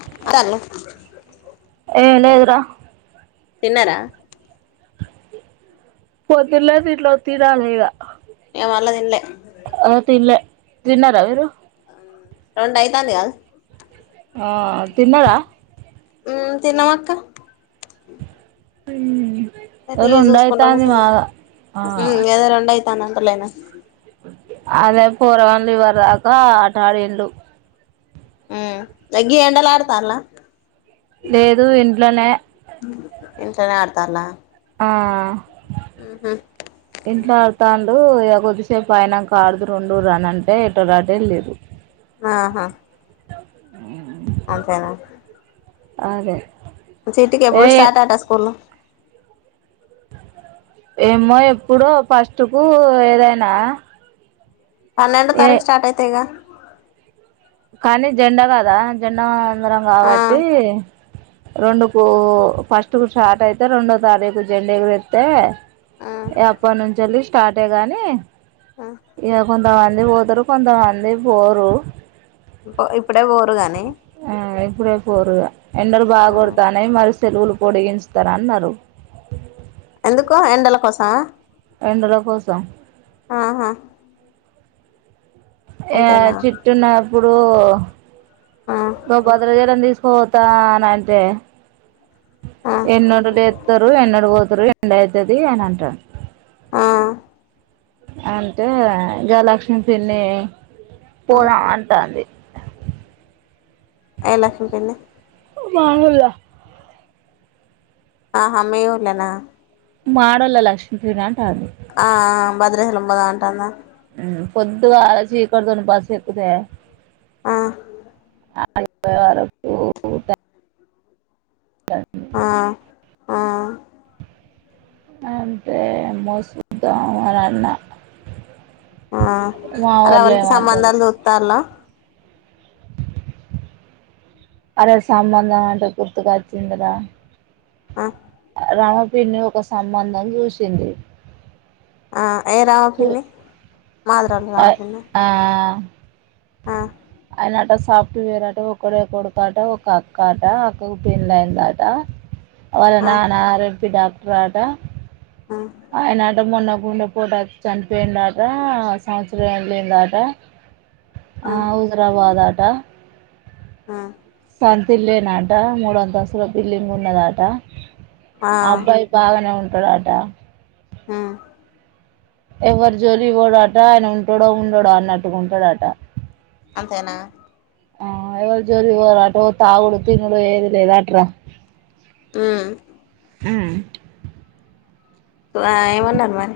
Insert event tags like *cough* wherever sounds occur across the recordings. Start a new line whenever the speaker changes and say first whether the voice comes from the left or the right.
left: అత్తాళ్ళు
right: రా
left: తిన్నరా
right: పోతిలేదు ఇట్ల ఒత్తిరాళ్ళు ఈడ
left: ఇగ మళ్ళ తిన్లే
right: తిన్నరా మీరు
left: రొండైతాంది కాద్
right: ఆ తిన్నారా
left: మ్మ్ తిన్నమక్క
right: హ్మూ
left: టీవీ చూసుకుంట కూసున్న.
right: ఆ
left: మ్మ్ గదే రొండు తాన్ *unintelligible*
right: అదే పోరగాండ్లు ఎవరు రాక అటు ఆడిండ్లు
left: మ్మ్ గీ ఎండల ఆడతాన్ల
right: లేదు ఇంట్లనే
left: ఇంట్లనే ఆడతాన్లా
right: ఆ
left: మ్మ్ హ్మ్
right: ఇంట్ల ఆడుతాండు ఇగ కొద్దిసేపు అయినాంకా ఆడుదురు ఉండుర్రీ అని అంటే ఎటోళ్ళు అటు ఎళ్ళిర్రు.
left: ఆ హా
right: అ
left: అంతేనా
right: ఆదే
left: చిట్టికి ఎప్పుడు స్టార్ట్ అంట స్కూళ్ళు?
right: ఏమో ఎప్పుడో ఫస్ట్ కు ఏదైనా.
left: పన్నెండో
right: ఏ
left: తారీకు స్టార్ట్ అయితయి గా
right: కానీ జెండా కాదా జెండా అందరం
left: ఆ
right: కాబట్టి రెండుకు ఫస్ట్ కు స్టార్ట్ అయితే రెండో తారీకు జెండ ఎగురేత్తే
left: ఆ
right: ఏ అప్పన్నుంచెల్లి స్టార్టే గాని
left: ఆ
right: ఇక కొం కొంతమంది పోతరు కొంతమంది పోరు
left: ఇ ఇప్పుడే పోరుగానే
right: ఆ ఇప్పుడే పోరుగా ఎండలు బాగ కొడతాన్నై మరి సెలవులు పొడిగించుతారన్నారు
left: ఎందుకు ఎండల కోసమా
right: ఎండల కోసం
left: ఆహా
right: యా
left: అంతేనా
right: చిట్టున్న ప్పుడు
left: ఆ
right: గో భద్రాచలం తీస్ పోతానంటే
left: ఆ
right: ఎన్నడు లేత్తరు ఎన్నడు పోతరు డైతది అనంటా
left: ఆ
right: అంటే గా లక్ష్మి పిన్నీ
left: ఆ
right: పోదమ్ అంటాంది
left: ఏ లక్ష్మి పిన్ని
right: మా ఊల్ల
left: ఆహా మీ ఊళ్ళోన
right: మాడోళ్ళ లక్ష్మీ పిన్నా
left: ఆ ఆ భద్రాచలం బగా అంటాందా
right: మ్ పొద్దుగా ఆ చీకటితోని బస్ ఎక్కుతే
left: ఆ
right: ఆడికి పొయ్యాలోపు ఇగ *unintelligible* *unintelligible*
left: ఆ ఆ
right: అంటే మోస్ ద్దాం అనన్నా
left: ఆ రెవళ్ళకి సంబంధాలు చూస్తాల్లా
right: అరే సంబంధం అంటే గుర్తుకచ్చిందిరా
left: ఆ
right: రామ పిన్నీ ఒక సంబంధం చూసింది
left: ఆ ఏ రామ
right: చూ
left: పిన్ని మాదిరాలు రామ పిన్నా
right: ఆ
left: ఆ
right: ఆయనట సాఫ్ట్వేర్ అట ఒకడే కొడుకుట ఒక అక్క అట అక్కకు పెండ్లయ్ అయిందట వాళ
left: ఆ
right: నానా ఆర్ యం పి డాక్ రాట
left: ఆ
right: ఆయనట మొన్న గుండె పోటు వచ్చి చనిపోయిండట సంవత్సరం ఎల్లిందట ఆ హుజరాబాద్ ఆ ట
left: ఆ
right: సొంత్తిళ్ళేనట మూడు అంతస్థుల బిల్డింగ్ ఉన్నదట
left: ఆ
right: అబ్బాయి బాగానే ఉ తడాట
left: హ్మ్
right: ఎవరి జోలికి పోడట ఆయన ఉంటాడో ఉండోడో అన్నట్టుగా ఉంటాడట
left: అంతేనా
right: ఆ ఎవళ జోలికి పోరంట తాగుడు తినుడు ఏది లేదట్రా
left: హ్మ్
right: హ్మ్
left: ఏమన్నారు మరి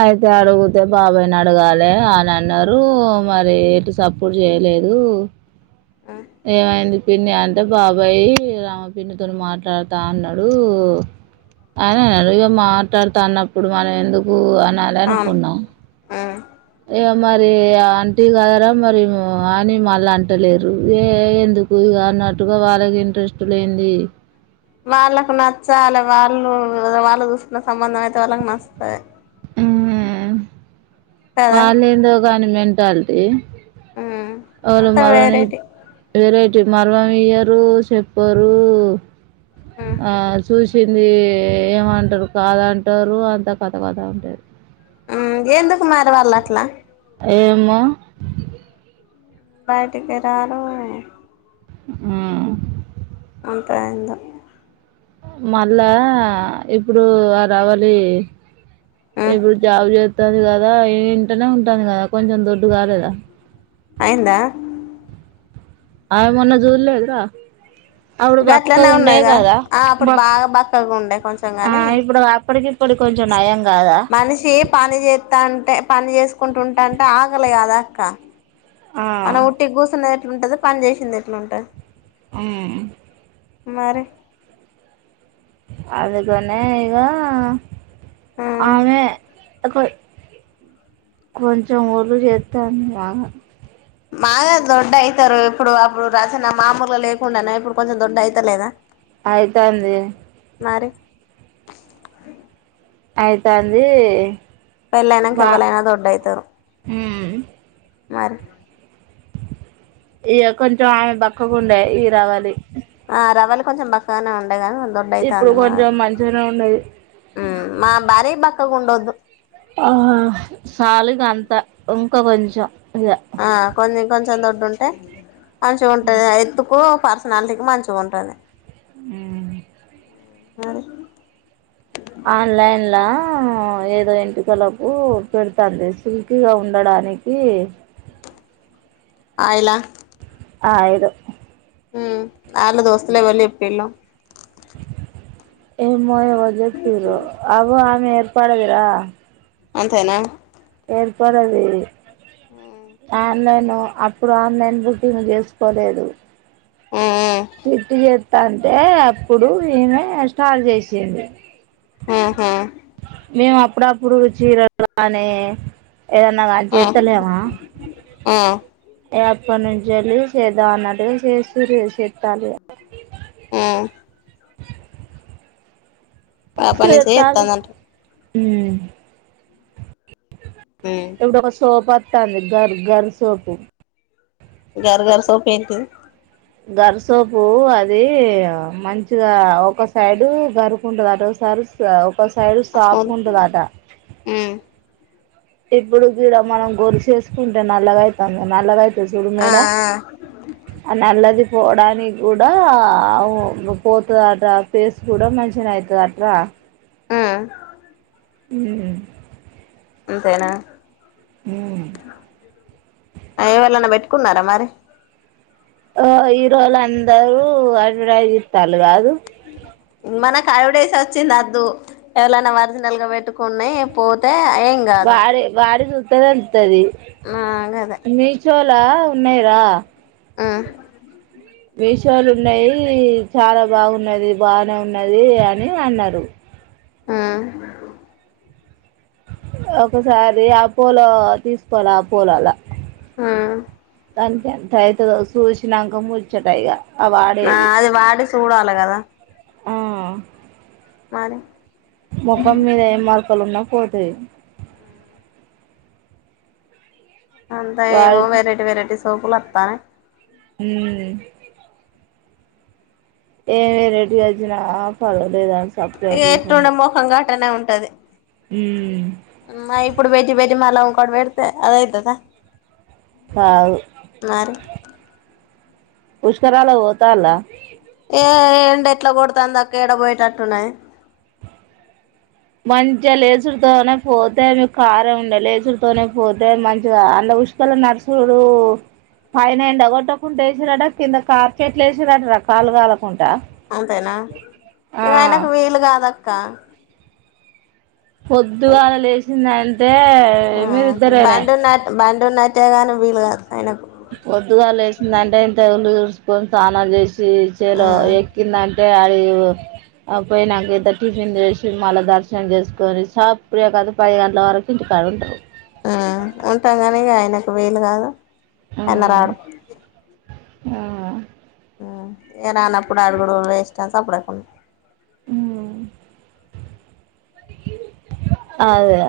right: అయితే అడుగితే బాబాయ్ని అడగాలి ఆని అన్నారు మరి ఎటు సపోర్ట్ చేయలేదు ఏమైంది పిన్ని అంటే బాబాయ్ రామ పిన్నితో మాట్లాడుతా అన్నడు ఆని అన్నాడు ఇగ మాట్లాడతా అన్నప్పుడు మనం ఎందుకు అ నాలె
left: అవును
right: అనుకున్నాం
left: ఉమ్
right: మరి అంటివి కదరా మరి అని మళ్ళీ అంటలేరు ఏ ఎందుకు ఇగ అన్నట్టుగా వాళ్ళకి ఇంట్రెస్ట్ లేంది
left: వాళ్ళకు నచ్చాలా వాళ్ళ వాళ్ళు చూసుకున్న సంబంధం అయితే వాళ్ళకి నచ్చుతది కదా
right: వాళ్లేందో గానీ మెంటాల్టీ
left: ఉమ్
right: అ
left: అంతా
right: మారాని
left: వెరైటీ
right: వేరె మరమము ఇయ్యరు చెప్పరు
left: ఉమ్
right: ఆ చూ ప్పింది ఏమంటారు కాదంటారు అంతా కథ కథ ఉంటాది
left: హ్మ్ ఎందుకు మరి వాళ్ళ అట్లా
right: ఏమొ
left: బయటకి రారు
right: ఆ
left: అంతైందో
right: మళ్ళా ఇప్పుడు రావాలి
left: ఉమ్
right: ఇప్పుడు జావ్ జే వస్తుంది కదా ఇంటనే ఉంటుంది కదా కొంచెం దొడ్డు కాలేదా
left: అయిందా
right: అమే మొన్న జూల్లేదురా
left: ఇక అట్లనే ఉన్నాదిగా ఆ అప్పుడు
right: బక్
left: బాగా బక్కగా ఉండే కొంచెం గాని
right: ఇప్పుడు అప్పటికి ఇప్పటికి కొంచెం నయం కాదా
left: మనిషి పని చేత్తంటే పని చేసుకుంటుంటాంటే ఆగలి కాదా అక్క
right: ఆ,
left: మనం ఉటిగ గూసన ఎట్లుంటది పని చేేసింది ఎట్లుంటది
right: ఆ
left: మరె
right: అదిగనే ఇగ
left: ఉమ్
right: అమె కొ కొంచెం ఒళ్లు చేస్తాంది ఆమె
left: బాగా దొడ్ అవుతారు ఇప్పుడు అప్పుడు రాసిన మామూలుగా లేకుండానే ఇప్పుడు కొంచెం దొడ్డ అవుతలేదా
right: ఆయితాంది
left: మరి
right: అయితాంది
left: పెళ్ళైనాంకా
right: బా
left: ఎవలైనా దొడ్డవుతారు
right: మ్మ్
left: మరి
right: ఇక కొంచెం ఆమె బక్కకుండే ఇ రావాలి
left: ఆ రవలు కొంచెం బక్కగానే ఉం గాని
right: ఇప్పుడు
left: దొడ్డవుతుంది మా
right: కొంచెం మంచిగానే ఉన్నది
left: మా భాడీ బక్కగా ఉండొద్దు
right: ఆ హా సాలిగ అంతా కొంచెం ఇక
left: ఆ కొన్ని కొంచం దొడ్డుంటే మంచిగా ఉంటాది ఎతుకు పర్ కంటికి మంచి గా ఉంటాది ఏమి మరి
right: ఆన్లైన్ ల ఏదో ఇంటికలకు పెడుతుంది సిుల్క్గా ఉండడానికి
left: అయలా
right: ఆ ఆయదు
left: మ్ ఆళ్ళ దోస్తులే వెళ్ళి ఎప్పళ
right: ఏ మో పోజాక్ టూర అగొ ఏర్పాడుదురా
left: అంతేనా
right: ఏర్పడండి
left: మ్మ్
right: ఆ ఆన్లైన్ అప్పుడు ఆన్లైన్ బుకింగ్ చేసుకోలేదు
left: మ్మ్
right: తంటే అప్పుడు ఈమె స్టార్ట్ చేసింది
left: ఆహా
right: మేము అప్పుడప్పుడు చీరలానే ఏదన్నా అజి చేత్తలేవా
left: మ్మ్
right: ఎప్పటి నుంచి రీల్స్ చేద్దాం అన్నట్టుగా చేస్తూ చెత్తాలే
left: మ్మ్ అబ్బా నేను చేయ్ తన్నదా
right: హ
left: మ్మ్
right: ఇప్పుడు ఒక సోపా ట్టంది గర్ గర్ సోపు
left: గార్ గర్ సోపయింటి
right: గరిసోపు అది మంచిగా ఒక సైడు గరుకుంటది ఒకసారి ఒక సైడు
left: ఆ
right: షాపు
left: స్పూన్
right: ఉంటదంట
left: మ్మ్
right: ఇప్పుడు గుడ మనం గొలుసు ఎసుకుంటే నల్లగైతది నల్లగై
left: ఆ ఆ
right: చదుగున్నాడాఆ నల్లది *inaudible* పోడానికి దూడ ఆ ఆవు పోతుదంటా అట ఆ ఫేస్ కూడా మంచిగానే అయితాడంట
left: ఆ
right: హ్ము
left: అంతేనా ఎ వాళనా బెఠ కున్నారా మరి
right: ఆ హీరో లు అందరూ అడ్వడైజ్ ఇత్త లు కాదు
left: మనకు అడ్వెట్డైస్ వచ్చింది అద్దు ఎవరైనా ఒరిజినల్ గా పెట్టుకున్నాయి పో
right: వారి వారి సు సేవన్త్ తది
left: ఆ గదే
right: నీచో ఇట్ల ఉన్నాయి రా
left: ఆ
right: మీషోలు ఉన్నాయి చాలా బాగున్నది బానే ఉన్నది అని అన్నారు
left: ఆ
right: ఒకసారి ఆపోలో తీసుకోలాఆపో లలా
left: ఆ
right: దానికి ఎంత అయితదొ సూచినాంక ముర్చ్చట ఇగా
left: ఆ అది వాడి చూడాలి కదా
right: ఆ
left: మరి
right: మొఖం మీద ఎం మా క్కలన్నా పోతాయి
left: అంతా ఏమో
right: వాడి
left: వెరైటీ వెరైటీ సోపులు వస్తానయి
right: హ్మ్ ఏమి వెరైటి వచ్చిన ఫల లేదాంత
left: ఇ ఎటు ఉండ మోకంఘాటనే ఉం టది
right: ఉమ్
left: మ ఇప్పుడు బెటి బెది మళ కొడబడతే అదాైతుదా
right: వావ్ పుష్కరాల ఓతాలా
left: ఏ ఎండ ఎట్లా కొడతంది అక్క ఏడ పోయేటట్టున్నాయి
right: మంచిగా లేచలతోనే పోతే మీకు కారం ఉండే లేచలతోనే పోతే మంచిగా అంద ఉష్కల నర్సుడు పైనండ కొట్టకుంంటడా వేసిరాట కింద కార్పెట్లు వేసరాట రకాలుగాాల
left: అంతేనా ఇక
right: ఆ
left: ఆయనకు వీలు కాదా క్క
right: పొద్దుగాళ లేసింది ఏ మీరు ఇద్దరేనా
left: అగా వీలు కాదు ఆయనకు
right: పొద్దుగా వేసింది అంటే ఇంత చూ స్నానాలు చేసి చెలో
left: ఉమ్
right: ఎక్కిందంట డి పోయినాక ఇద్ద టిఫిన్ చేసి మళ్ళా దర్శనం చేసుకొని సపుకదు పది గంటల వరకు ఇంటికాడ ఉంటారు
left: ఆ ఉంటాం కానీ ఆయనకు వీలు కాదు అయిన రాడు
right: అవునా
left: రా అన్నప్పుడు అడుగుడు వేస్ట్ సఅప్పుడుకు
right: ఉమ్ అదే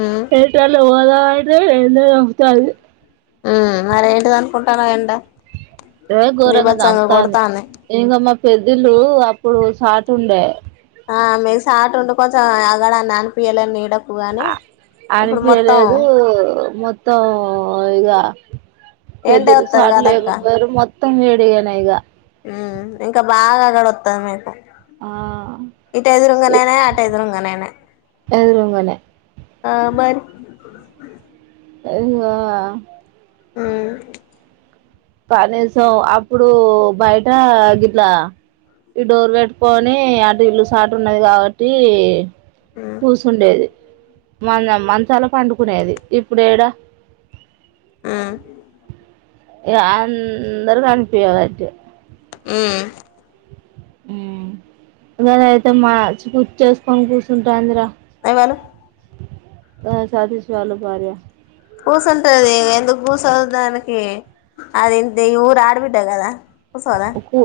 left: ఉమ్
right: ఏంటాల *unintelligible*
left: ఉమ్ అరంట ననుకుంటన ఏండ
right: ఇవే ఘోరంగా దంపుతాంది ఇంకా మా పెద్దూలు ఇప్పుడు చాట్ ఉండే
left: ఆ మేస్ ఆట ఉండి అగడ నాని పియ్యాలని నీడ
right: ఆ అనిపీయ లేదు మొత్తం ఇగా
left: ఎండే
right: పెద్దలు
left: వత్తది
right: సాట్లు
left: కదక్క
right: లేకపోయరు మొత్ త్తం వేడిగానే ఇగా
left: హ్మ్ ఇంకా బాగా గడుత్తాది మీకు
right: ఆ
left: ఇట ఎదురుంగా నేనే అట ఎదురుంగా నేనే
right: ఎదురుంగనే
left: ఆ మరి
right: అ ఇంగా
left: హ్మ్
right: కనీసం అప్పుడూ బయట గిట్లా ఈ డోర్ పెట్టుకొని అటు ఇల్లు సాటు ఉన్నది కాబట్టి,
left: మ్మ్
right: కూసుండేది మన మంచాల పండుకునేది ఇప్పుడేడ
left: హ్మ్
right: ఇగ అందరు కనిపియ బెటె
left: హ్మ్
right: హ్మ్ గదైతే మాచి కుర్చి ఏసుకొని కూర్చుంటాందిర
left: హలో
right: అ సాది సవాల భార్య
left: కూసుంటది ఎందుకు కోసోదు దానికి అది ఇంటి ఈ ఊరి ఆడబిడ్డ కదా సరే
right: కూ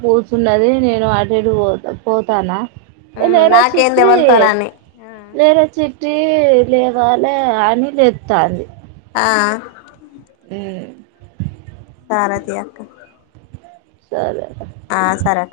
right: కూర్చున్నది నేను అటు ఇటు పో పోతానా
left: మ్మ్
right: లేరా
left: నాకేంది
right: చిట్టీ
left: ఎవలితోనని
right: లేర చిట్ టి లేగాలే అని లెత్తాంది
left: ఆ హారతీ అక్క
right: సరే
left: ఆ సరక